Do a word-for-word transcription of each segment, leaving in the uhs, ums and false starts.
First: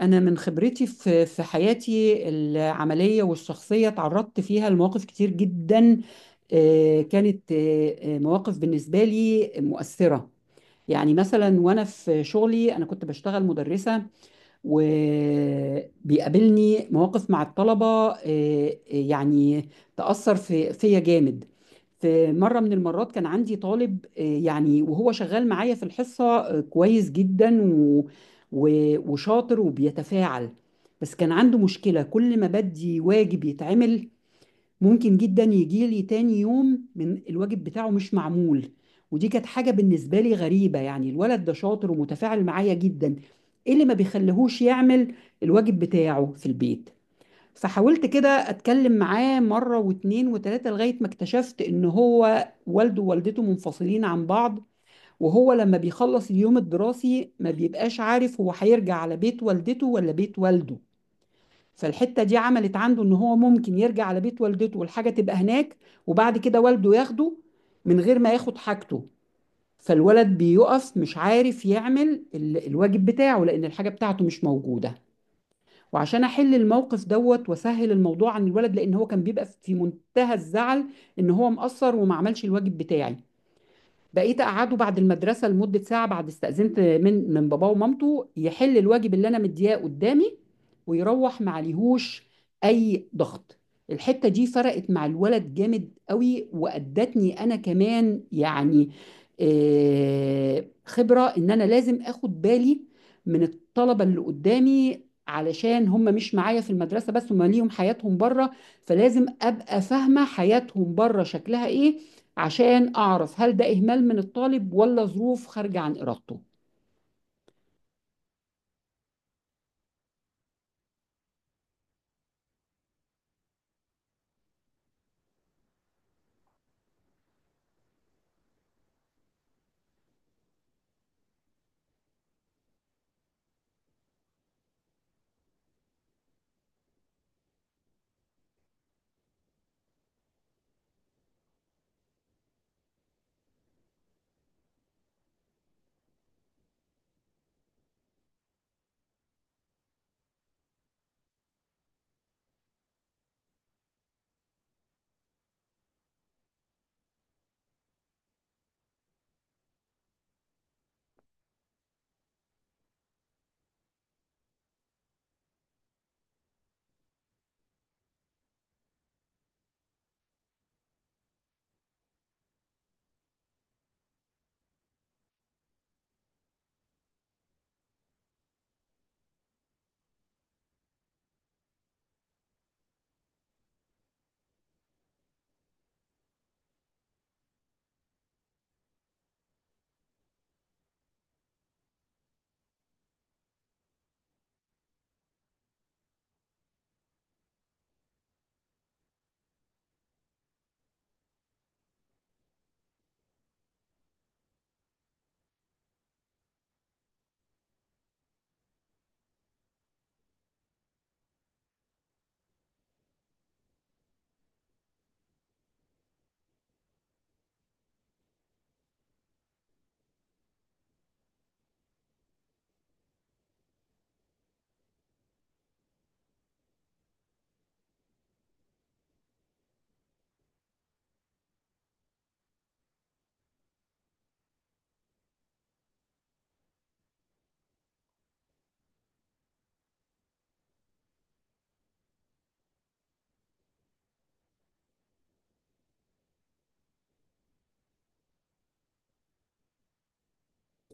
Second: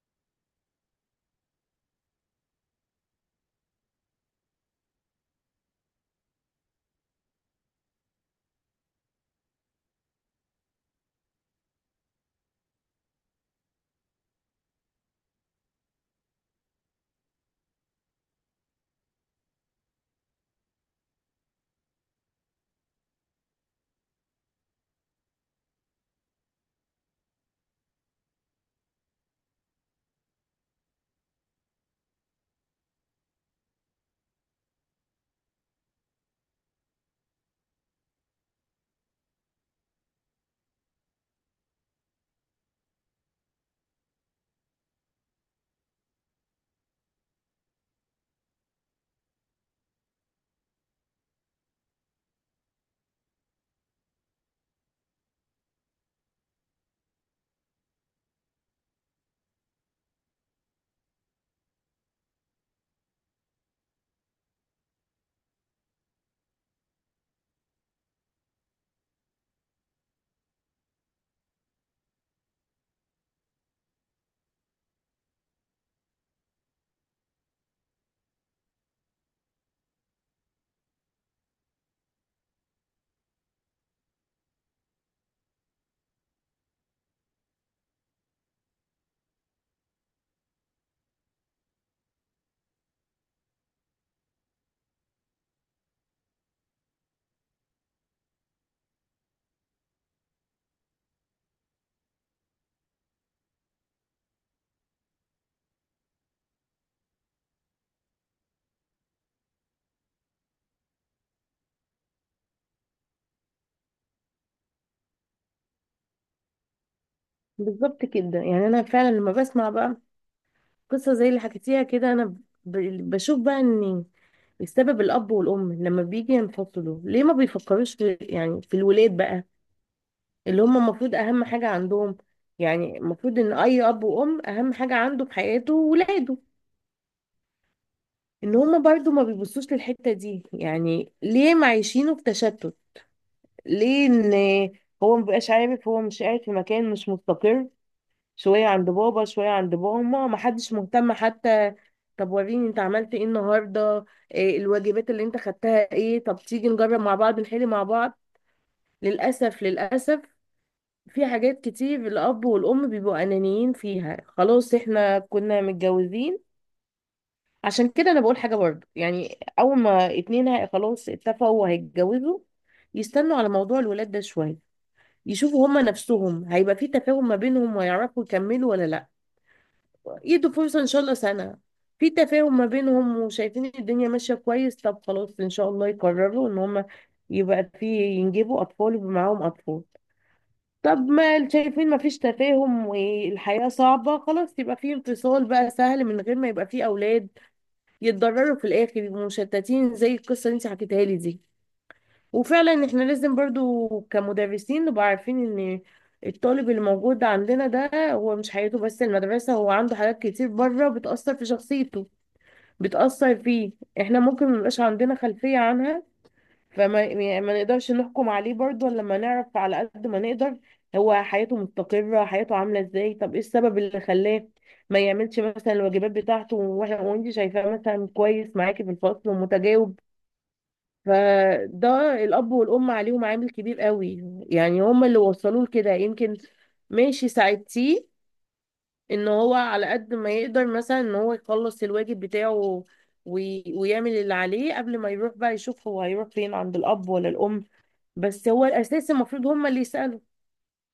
أنا من خبرتي في في حياتي العملية والشخصية تعرضت فيها لمواقف كتير جدا. آه، كانت آه، آه، مواقف بالنسبة لي مؤثرة. يعني مثلا وأنا في شغلي أنا كنت بشتغل مدرسة، وبيقابلني مواقف مع الطلبة آه، آه، يعني تأثر في فيا جامد. في مرة من المرات كان عندي طالب، آه، يعني وهو شغال معايا في الحصة آه، كويس جدا، و... و... وشاطر وبيتفاعل. بس كان عنده مشكلة، كل ما بدي واجب يتعمل ممكن جدا يجي لي تاني يوم من الواجب بتاعه مش معمول. ودي كانت حاجة بالنسبة لي غريبة، يعني الولد ده شاطر ومتفاعل معايا جدا، ايه اللي ما بيخليهوش يعمل الواجب بتاعه في البيت؟ فحاولت كده اتكلم معاه مرة واتنين وتلاتة لغاية ما اكتشفت ان هو والده ووالدته منفصلين عن بعض. وهو لما بيخلص اليوم الدراسي ما بيبقاش عارف هو هيرجع على بيت والدته ولا بيت والده. فالحتة دي عملت عنده ان هو ممكن يرجع على بيت والدته والحاجة تبقى هناك، وبعد كده والده ياخده من غير ما ياخد حاجته. فالولد بيقف مش عارف يعمل ال- الواجب بتاعه لان الحاجة بتاعته مش موجودة. وعشان احل الموقف دوت واسهل الموضوع عن الولد، لان هو كان بيبقى في منتهى الزعل ان هو مقصر وما عملش الواجب بتاعي، بقيت اقعده بعد المدرسه لمده ساعه، بعد استاذنت من من باباه ومامته، يحل الواجب اللي انا مدياه قدامي، ويروح ما عليهوش اي ضغط. الحته دي فرقت مع الولد جامد قوي، وادتني انا كمان يعني آه، خبره ان انا لازم اخد بالي من الطلبه اللي قدامي، علشان هم مش معايا في المدرسه بس، هم ليهم حياتهم بره، فلازم ابقى فاهمه حياتهم بره شكلها ايه، عشان اعرف هل ده اهمال من الطالب ولا ظروف خارجه عن ارادته. بالظبط كده، يعني انا فعلا لما بسمع بقى قصه زي اللي حكيتيها كده، انا ب- بشوف بقى ان السبب الاب والام لما بيجي ينفصلوا ليه ما بيفكروش في، يعني في الولاد بقى اللي هم المفروض اهم حاجه عندهم. يعني المفروض ان اي اب وام اهم حاجه عنده في حياته ولاده، ان هم برضو ما بيبصوش للحته دي. يعني ليه معيشينه في تشتت؟ ليه ان هو مبقاش عارف، هو مش قاعد في مكان مش مستقر، شوية عند بابا شوية عند ماما، محدش مهتم حتى. طب وريني انت عملت ايه النهاردة؟ إيه الواجبات اللي انت خدتها؟ ايه، طب تيجي نجرب مع بعض، نحل مع بعض. للأسف للأسف، في حاجات كتير الأب والأم بيبقوا أنانيين فيها. خلاص احنا كنا متجوزين. عشان كده أنا بقول حاجة برضه، يعني أول ما اتنين هي- خلاص اتفقوا وهيتجوزوا، يستنوا على موضوع الولاد ده شوية، يشوفوا هما نفسهم هيبقى في تفاهم ما بينهم ويعرفوا يكملوا ولا لأ. يدوا فرصة ان شاء الله سنة، في تفاهم ما بينهم وشايفين الدنيا ماشية كويس، طب خلاص ان شاء الله يقرروا ان هم يبقى في، ينجبوا اطفال ويبقى معاهم اطفال. طب ما شايفين ما فيش تفاهم والحياة صعبة، خلاص يبقى في انفصال بقى، سهل، من غير ما يبقى في اولاد يتضرروا في الاخر، يبقوا مشتتين زي القصة اللي انت حكيتها لي دي. وفعلا احنا لازم برضو كمدرسين نبقى عارفين ان الطالب اللي موجود عندنا ده هو مش حياته بس المدرسة، هو عنده حاجات كتير بره بتأثر في شخصيته، بتأثر فيه. احنا ممكن ميبقاش عندنا خلفية عنها، فما، يعني ما نقدرش نحكم عليه برضو إلا لما نعرف على قد ما نقدر هو حياته مستقرة، حياته عاملة ازاي، طب ايه السبب اللي خلاه ما يعملش مثلا الواجبات بتاعته واحنا وانت شايفاه مثلا كويس معاكي في الفصل ومتجاوب. فده الأب والأم عليهم عامل كبير قوي، يعني هم اللي وصلوه لكده يمكن. ماشي، ساعدتيه إن هو على قد ما يقدر مثلا إن هو يخلص الواجب بتاعه وي... ويعمل اللي عليه قبل ما يروح بقى، يشوف هو هيروح فين، عند الأب ولا الأم. بس هو الأساس المفروض هم اللي يسألوا:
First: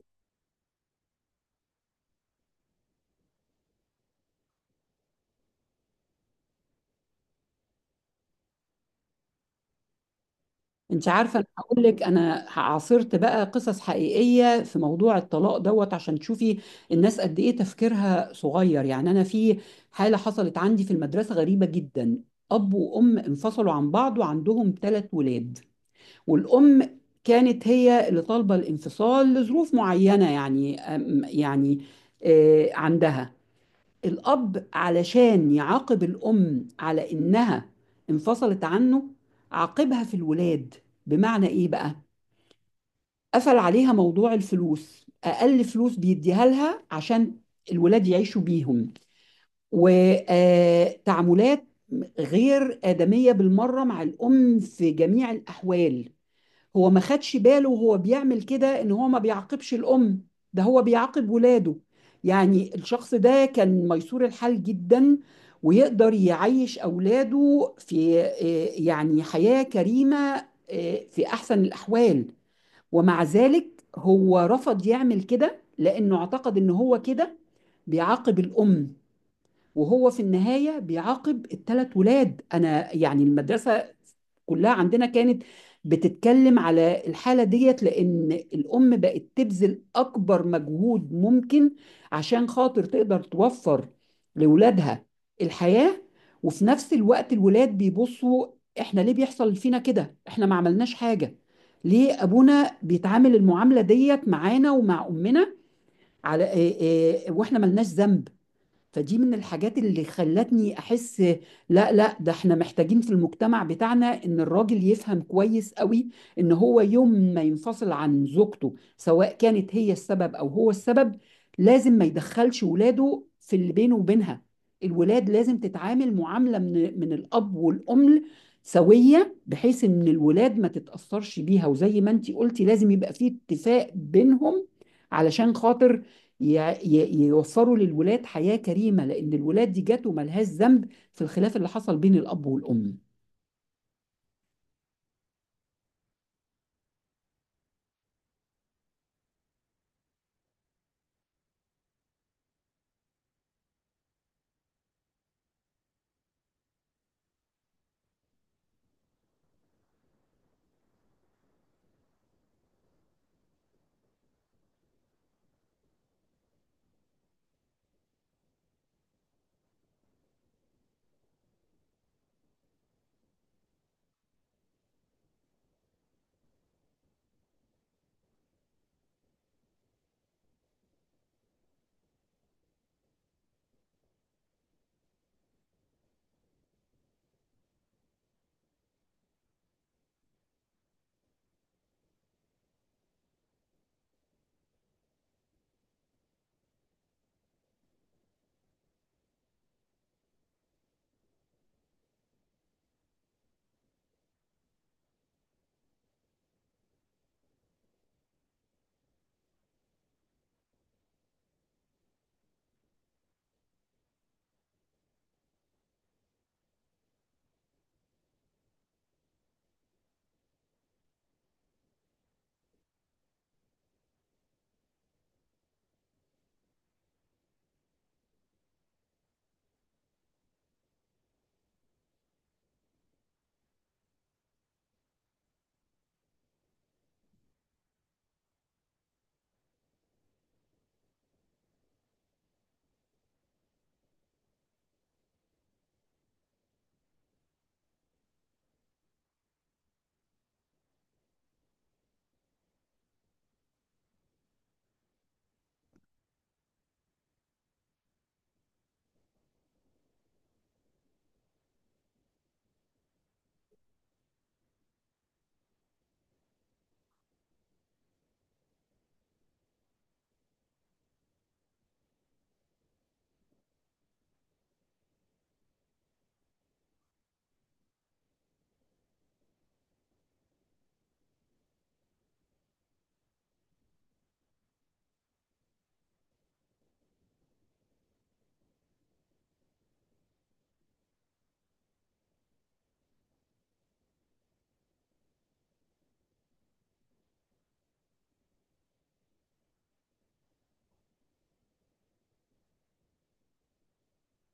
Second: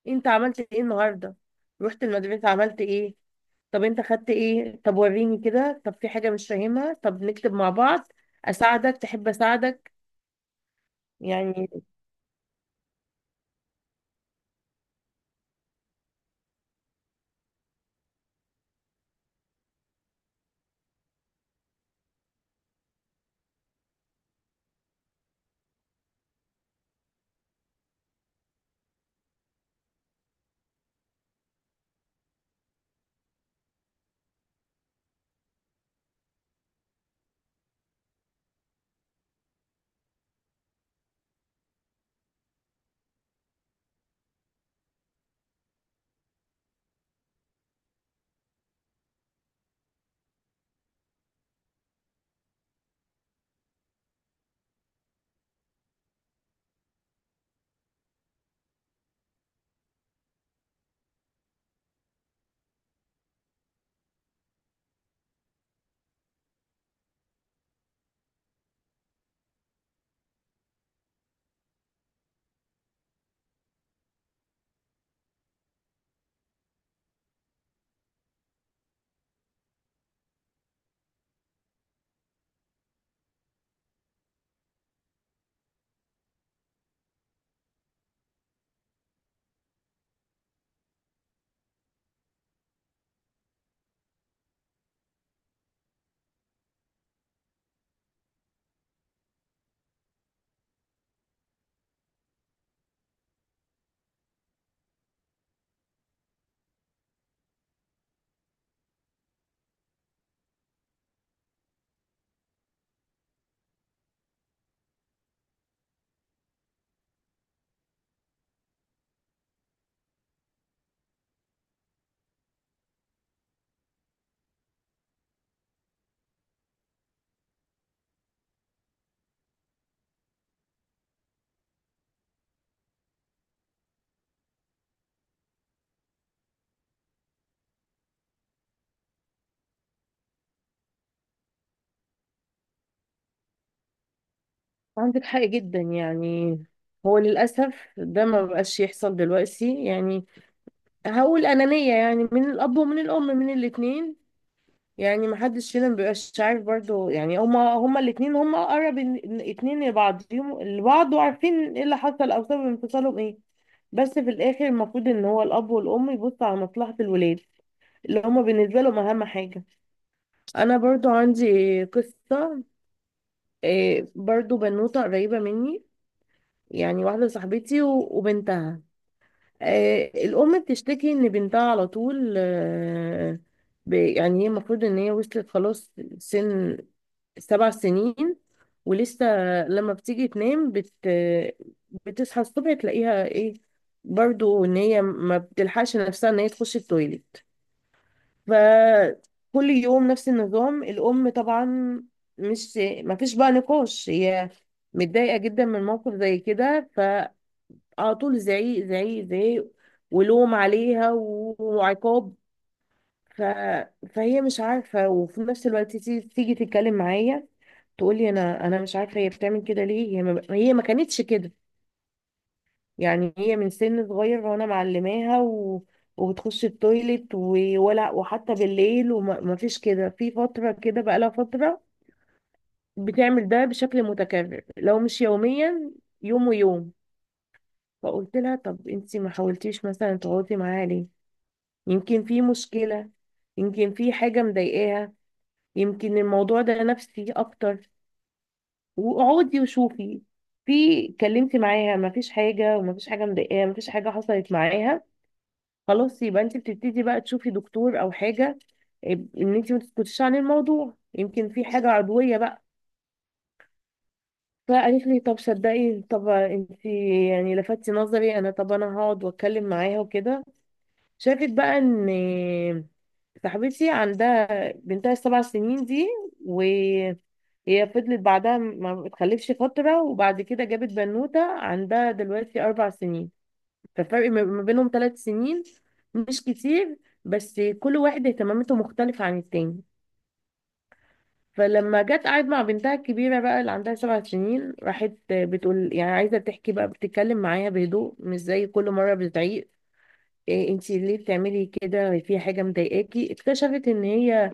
أنت عملت إيه النهاردة؟ رحت المدرسة عملت إيه؟ طب أنت خدت إيه؟ طب وريني كده. طب في حاجة مش فاهمها؟ طب نكتب مع بعض، أساعدك، تحب أساعدك؟ انت عارفه، انا يعني هقول لك انا عاصرت بقى قصص حقيقيه في موضوع الطلاق دوت عشان تشوفي الناس قد ايه تفكيرها صغير. يعني انا في حاله حصلت عندي في المدرسه غريبه جدا. اب وام انفصلوا عن بعض وعندهم ثلاث ولاد، والام كانت هي اللي طالبه الانفصال لظروف معينه، يعني أم- يعني آه، عندها الأب علشان يعاقب الأم على إنها انفصلت عنه عاقبها في الولاد. بمعنى إيه بقى؟ قفل عليها موضوع الفلوس، أقل فلوس بيديها لها عشان الولاد يعيشوا بيهم، وتعاملات غير آدمية بالمرة مع الأم في جميع الأحوال. هو ما خدش باله وهو بيعمل كده ان هو ما بيعاقبش الام، ده هو بيعاقب ولاده. يعني الشخص ده كان ميسور الحال جدا، ويقدر يعيش اولاده في آه، يعني حياة كريمة آه، في احسن الاحوال. ومع ذلك هو رفض يعمل كده لانه اعتقد ان هو كده بيعاقب الام، وهو في النهاية بيعاقب الثلاث ولاد. أنا يعني المدرسة كلها عندنا كانت بتتكلم على الحالة ديت، لأن الأم بقت تبذل أكبر مجهود ممكن عشان خاطر تقدر توفر لولادها الحياة. وفي نفس الوقت الولاد بيبصوا إحنا ليه بيحصل فينا كده؟ إحنا ما عملناش حاجة، ليه أبونا بيتعامل المعاملة ديت معانا ومع أمنا على إيه إيه وإحنا ملناش ذنب؟ فدي من الحاجات اللي خلتني احس لا لا، ده احنا محتاجين في المجتمع بتاعنا ان الراجل يفهم كويس قوي ان هو يوم ما ينفصل عن زوجته، سواء كانت هي السبب او هو السبب، لازم ما يدخلش ولاده في اللي بينه وبينها. الولاد لازم تتعامل معاملة من من الاب والام سوية، بحيث ان الولاد ما تتأثرش بيها. وزي ما انتي قلتي لازم يبقى فيه اتفاق بينهم علشان خاطر ي- ي- يوفروا للولاد حياة كريمة، لأن الولاد دي جات وملهاش ذنب في الخلاف اللي حصل بين الأب والأم. عندك حق جدا. يعني هو للأسف ده ما بقاش يحصل دلوقتي. يعني هقول أنانية، يعني من الأب ومن الأم، من الاتنين. يعني ما حدش فينا ما بيبقاش عارف برضو، يعني هما هما الاتنين هما أقرب إن- إن- اتنين لبعضهم لبعض، وعارفين ايه اللي حصل أو سبب انفصالهم ايه. بس في الآخر المفروض إن هو الأب والأم يبصوا على مصلحة الولاد اللي هما بالنسبة لهم أهم حاجة. أنا برضو عندي قصة، إيه، برضو بنوتة قريبة مني، يعني واحدة صاحبتي و- وبنتها. آه، الأم بتشتكي إن بنتها على طول، آه، ب-، يعني هي المفروض إن هي وصلت خلاص سن سبع سنين ولسه لما بتيجي تنام بت بتصحى الصبح تلاقيها إيه؟ برضو إن هي ما بتلحقش نفسها إن هي تخش التويليت. فكل يوم نفس النظام، الأم طبعا مش ما فيش بقى نقاش، هي متضايقة جدا من موقف زي كده. على طول زعيق زعيق زعيق ولوم عليها و- وعقاب. ف... فهي مش عارفة، وفي نفس الوقت تيجي، تيجي تتكلم معايا تقولي: انا انا مش عارفة هي بتعمل كده ليه، هي ما..، هي ما كانتش كده، يعني هي من سن صغير وانا معلماها و... وبتخش التويليت، و... ولا وحتى بالليل، وما ما فيش كده، في فترة كده بقالها فترة بتعمل ده بشكل متكرر، لو مش يوميا يوم ويوم. فقلت لها: طب انتي ما حاولتيش مثلا تقعدي معاها ليه؟ يمكن في مشكلة، يمكن في حاجة مضايقاها، يمكن الموضوع ده نفسي أكتر، واقعدي وشوفي. في، كلمتي معاها، مفيش حاجة ومفيش حاجة مضايقاها، مفيش حاجة حصلت معاها، خلاص يبقى انت بتبتدي بقى تشوفي دكتور أو حاجة، آه، ان انت ما تسكتيش عن الموضوع، يمكن في حاجة عضوية بقى. فقالت لي: طب صدقي، طب انت يعني لفتي نظري، انا طب انا هقعد واتكلم معاها وكده. شافت بقى ان صاحبتي عندها بنتها السبع سنين دي وهي فضلت بعدها ما اتخلفش فترة، وبعد كده جابت بنوتة عندها دلوقتي أربع سنين. ففرق ما ما بينهم ثلاث سنين، مش كتير، بس كل واحد اهتماماته مختلفة عن التاني. فلما جت قعدت مع بنتها الكبيرة بقى اللي عندها سبع سنين، راحت بتقول، يعني عايزة تحكي بقى، بتتكلم معايا بهدوء مش زي كل مرة بتعيق: إيه انتي ليه بتعملي كده، في حاجة مضايقاكي؟ اكتشفت ان هي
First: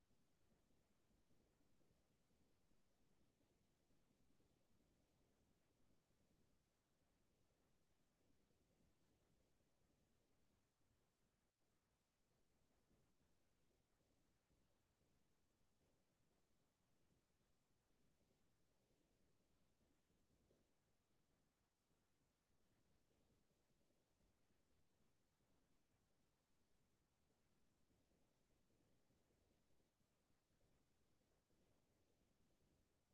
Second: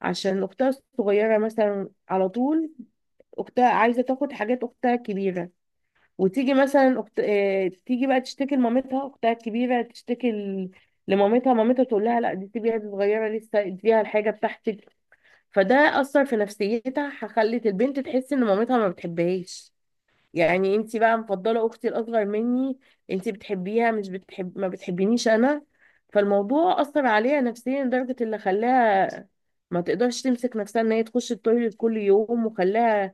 عشان اختها الصغيرة مثلا على طول، اختها عايزة تاخد حاجات اختها الكبيرة، وتيجي مثلا أخت... اه... تيجي بقى تشتكي لمامتها، اختها الكبيرة تشتكي ل... لمامتها، مامتها تقول لها: لا دي سيبيها، دي صغيرة لسه، اديها الحاجة بتاعتك. فده أثر في نفسيتها، خلت البنت تحس ان مامتها ما بتحبهاش، يعني انت بقى مفضله اختي الاصغر مني، انت بتحبيها، مش بتحب، ما بتحبينيش انا. فالموضوع اثر عليها نفسيا لدرجه اللي خلاها ما تقدرش تمسك نفسها ان هي تخش التويليت كل يوم، وخلاها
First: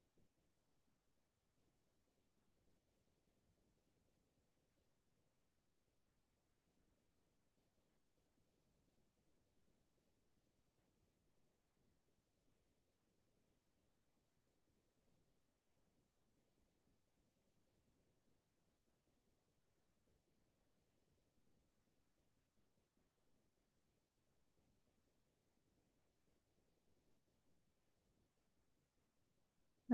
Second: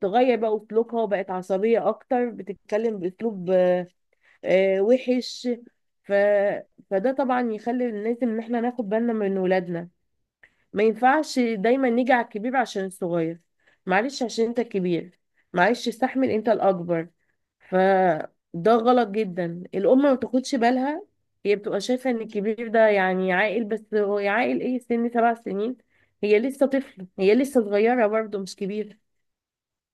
تغير بقى اسلوبها وبقت عصبيه اكتر، بتتكلم باسلوب، آه، آه، وحش. ف... فده طبعا يخلي لازم ان احنا ناخد بالنا من ولادنا. ما ينفعش دايما نيجي على الكبير عشان الصغير، معلش عشان انت الكبير، معلش استحمل انت الاكبر. فده غلط جدا، الام ما بتاخدش بالها، هي بتبقى شايفه ان الكبير ده يعني عاقل، بس هو عاقل ايه، سن سبع سنين، هي لسه طفل، هي لسه صغيره برضه مش كبيره.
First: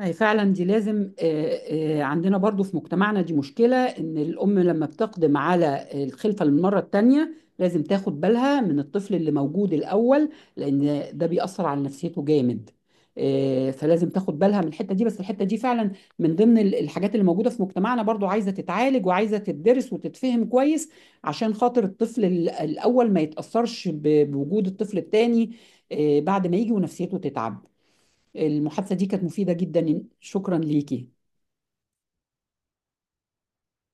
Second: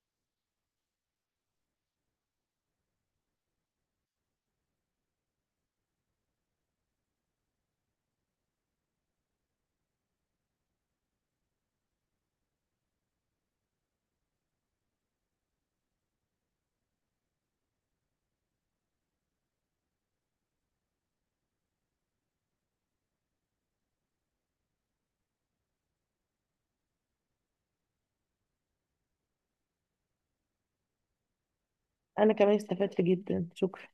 أي فعلا دي لازم آه، آه، عندنا برضو في مجتمعنا دي مشكلة، إن الأم لما بتقدم على الخلفة للمرة التانية لازم تاخد بالها من الطفل اللي موجود الأول، لأن ده بيأثر على نفسيته جامد. آه، فلازم تاخد بالها من الحتة دي. بس الحتة دي فعلا من ضمن ال- الحاجات اللي موجودة في مجتمعنا برضو، عايزة تتعالج وعايزة تدرس وتتفهم كويس عشان خاطر الطفل ال- الأول ما يتأثرش ب- بوجود الطفل التاني آه، بعد ما يجي ونفسيته تتعب. المحادثة دي كانت مفيدة جدا، شكرا ليكي. انا كمان استفدت جدا، شكرا.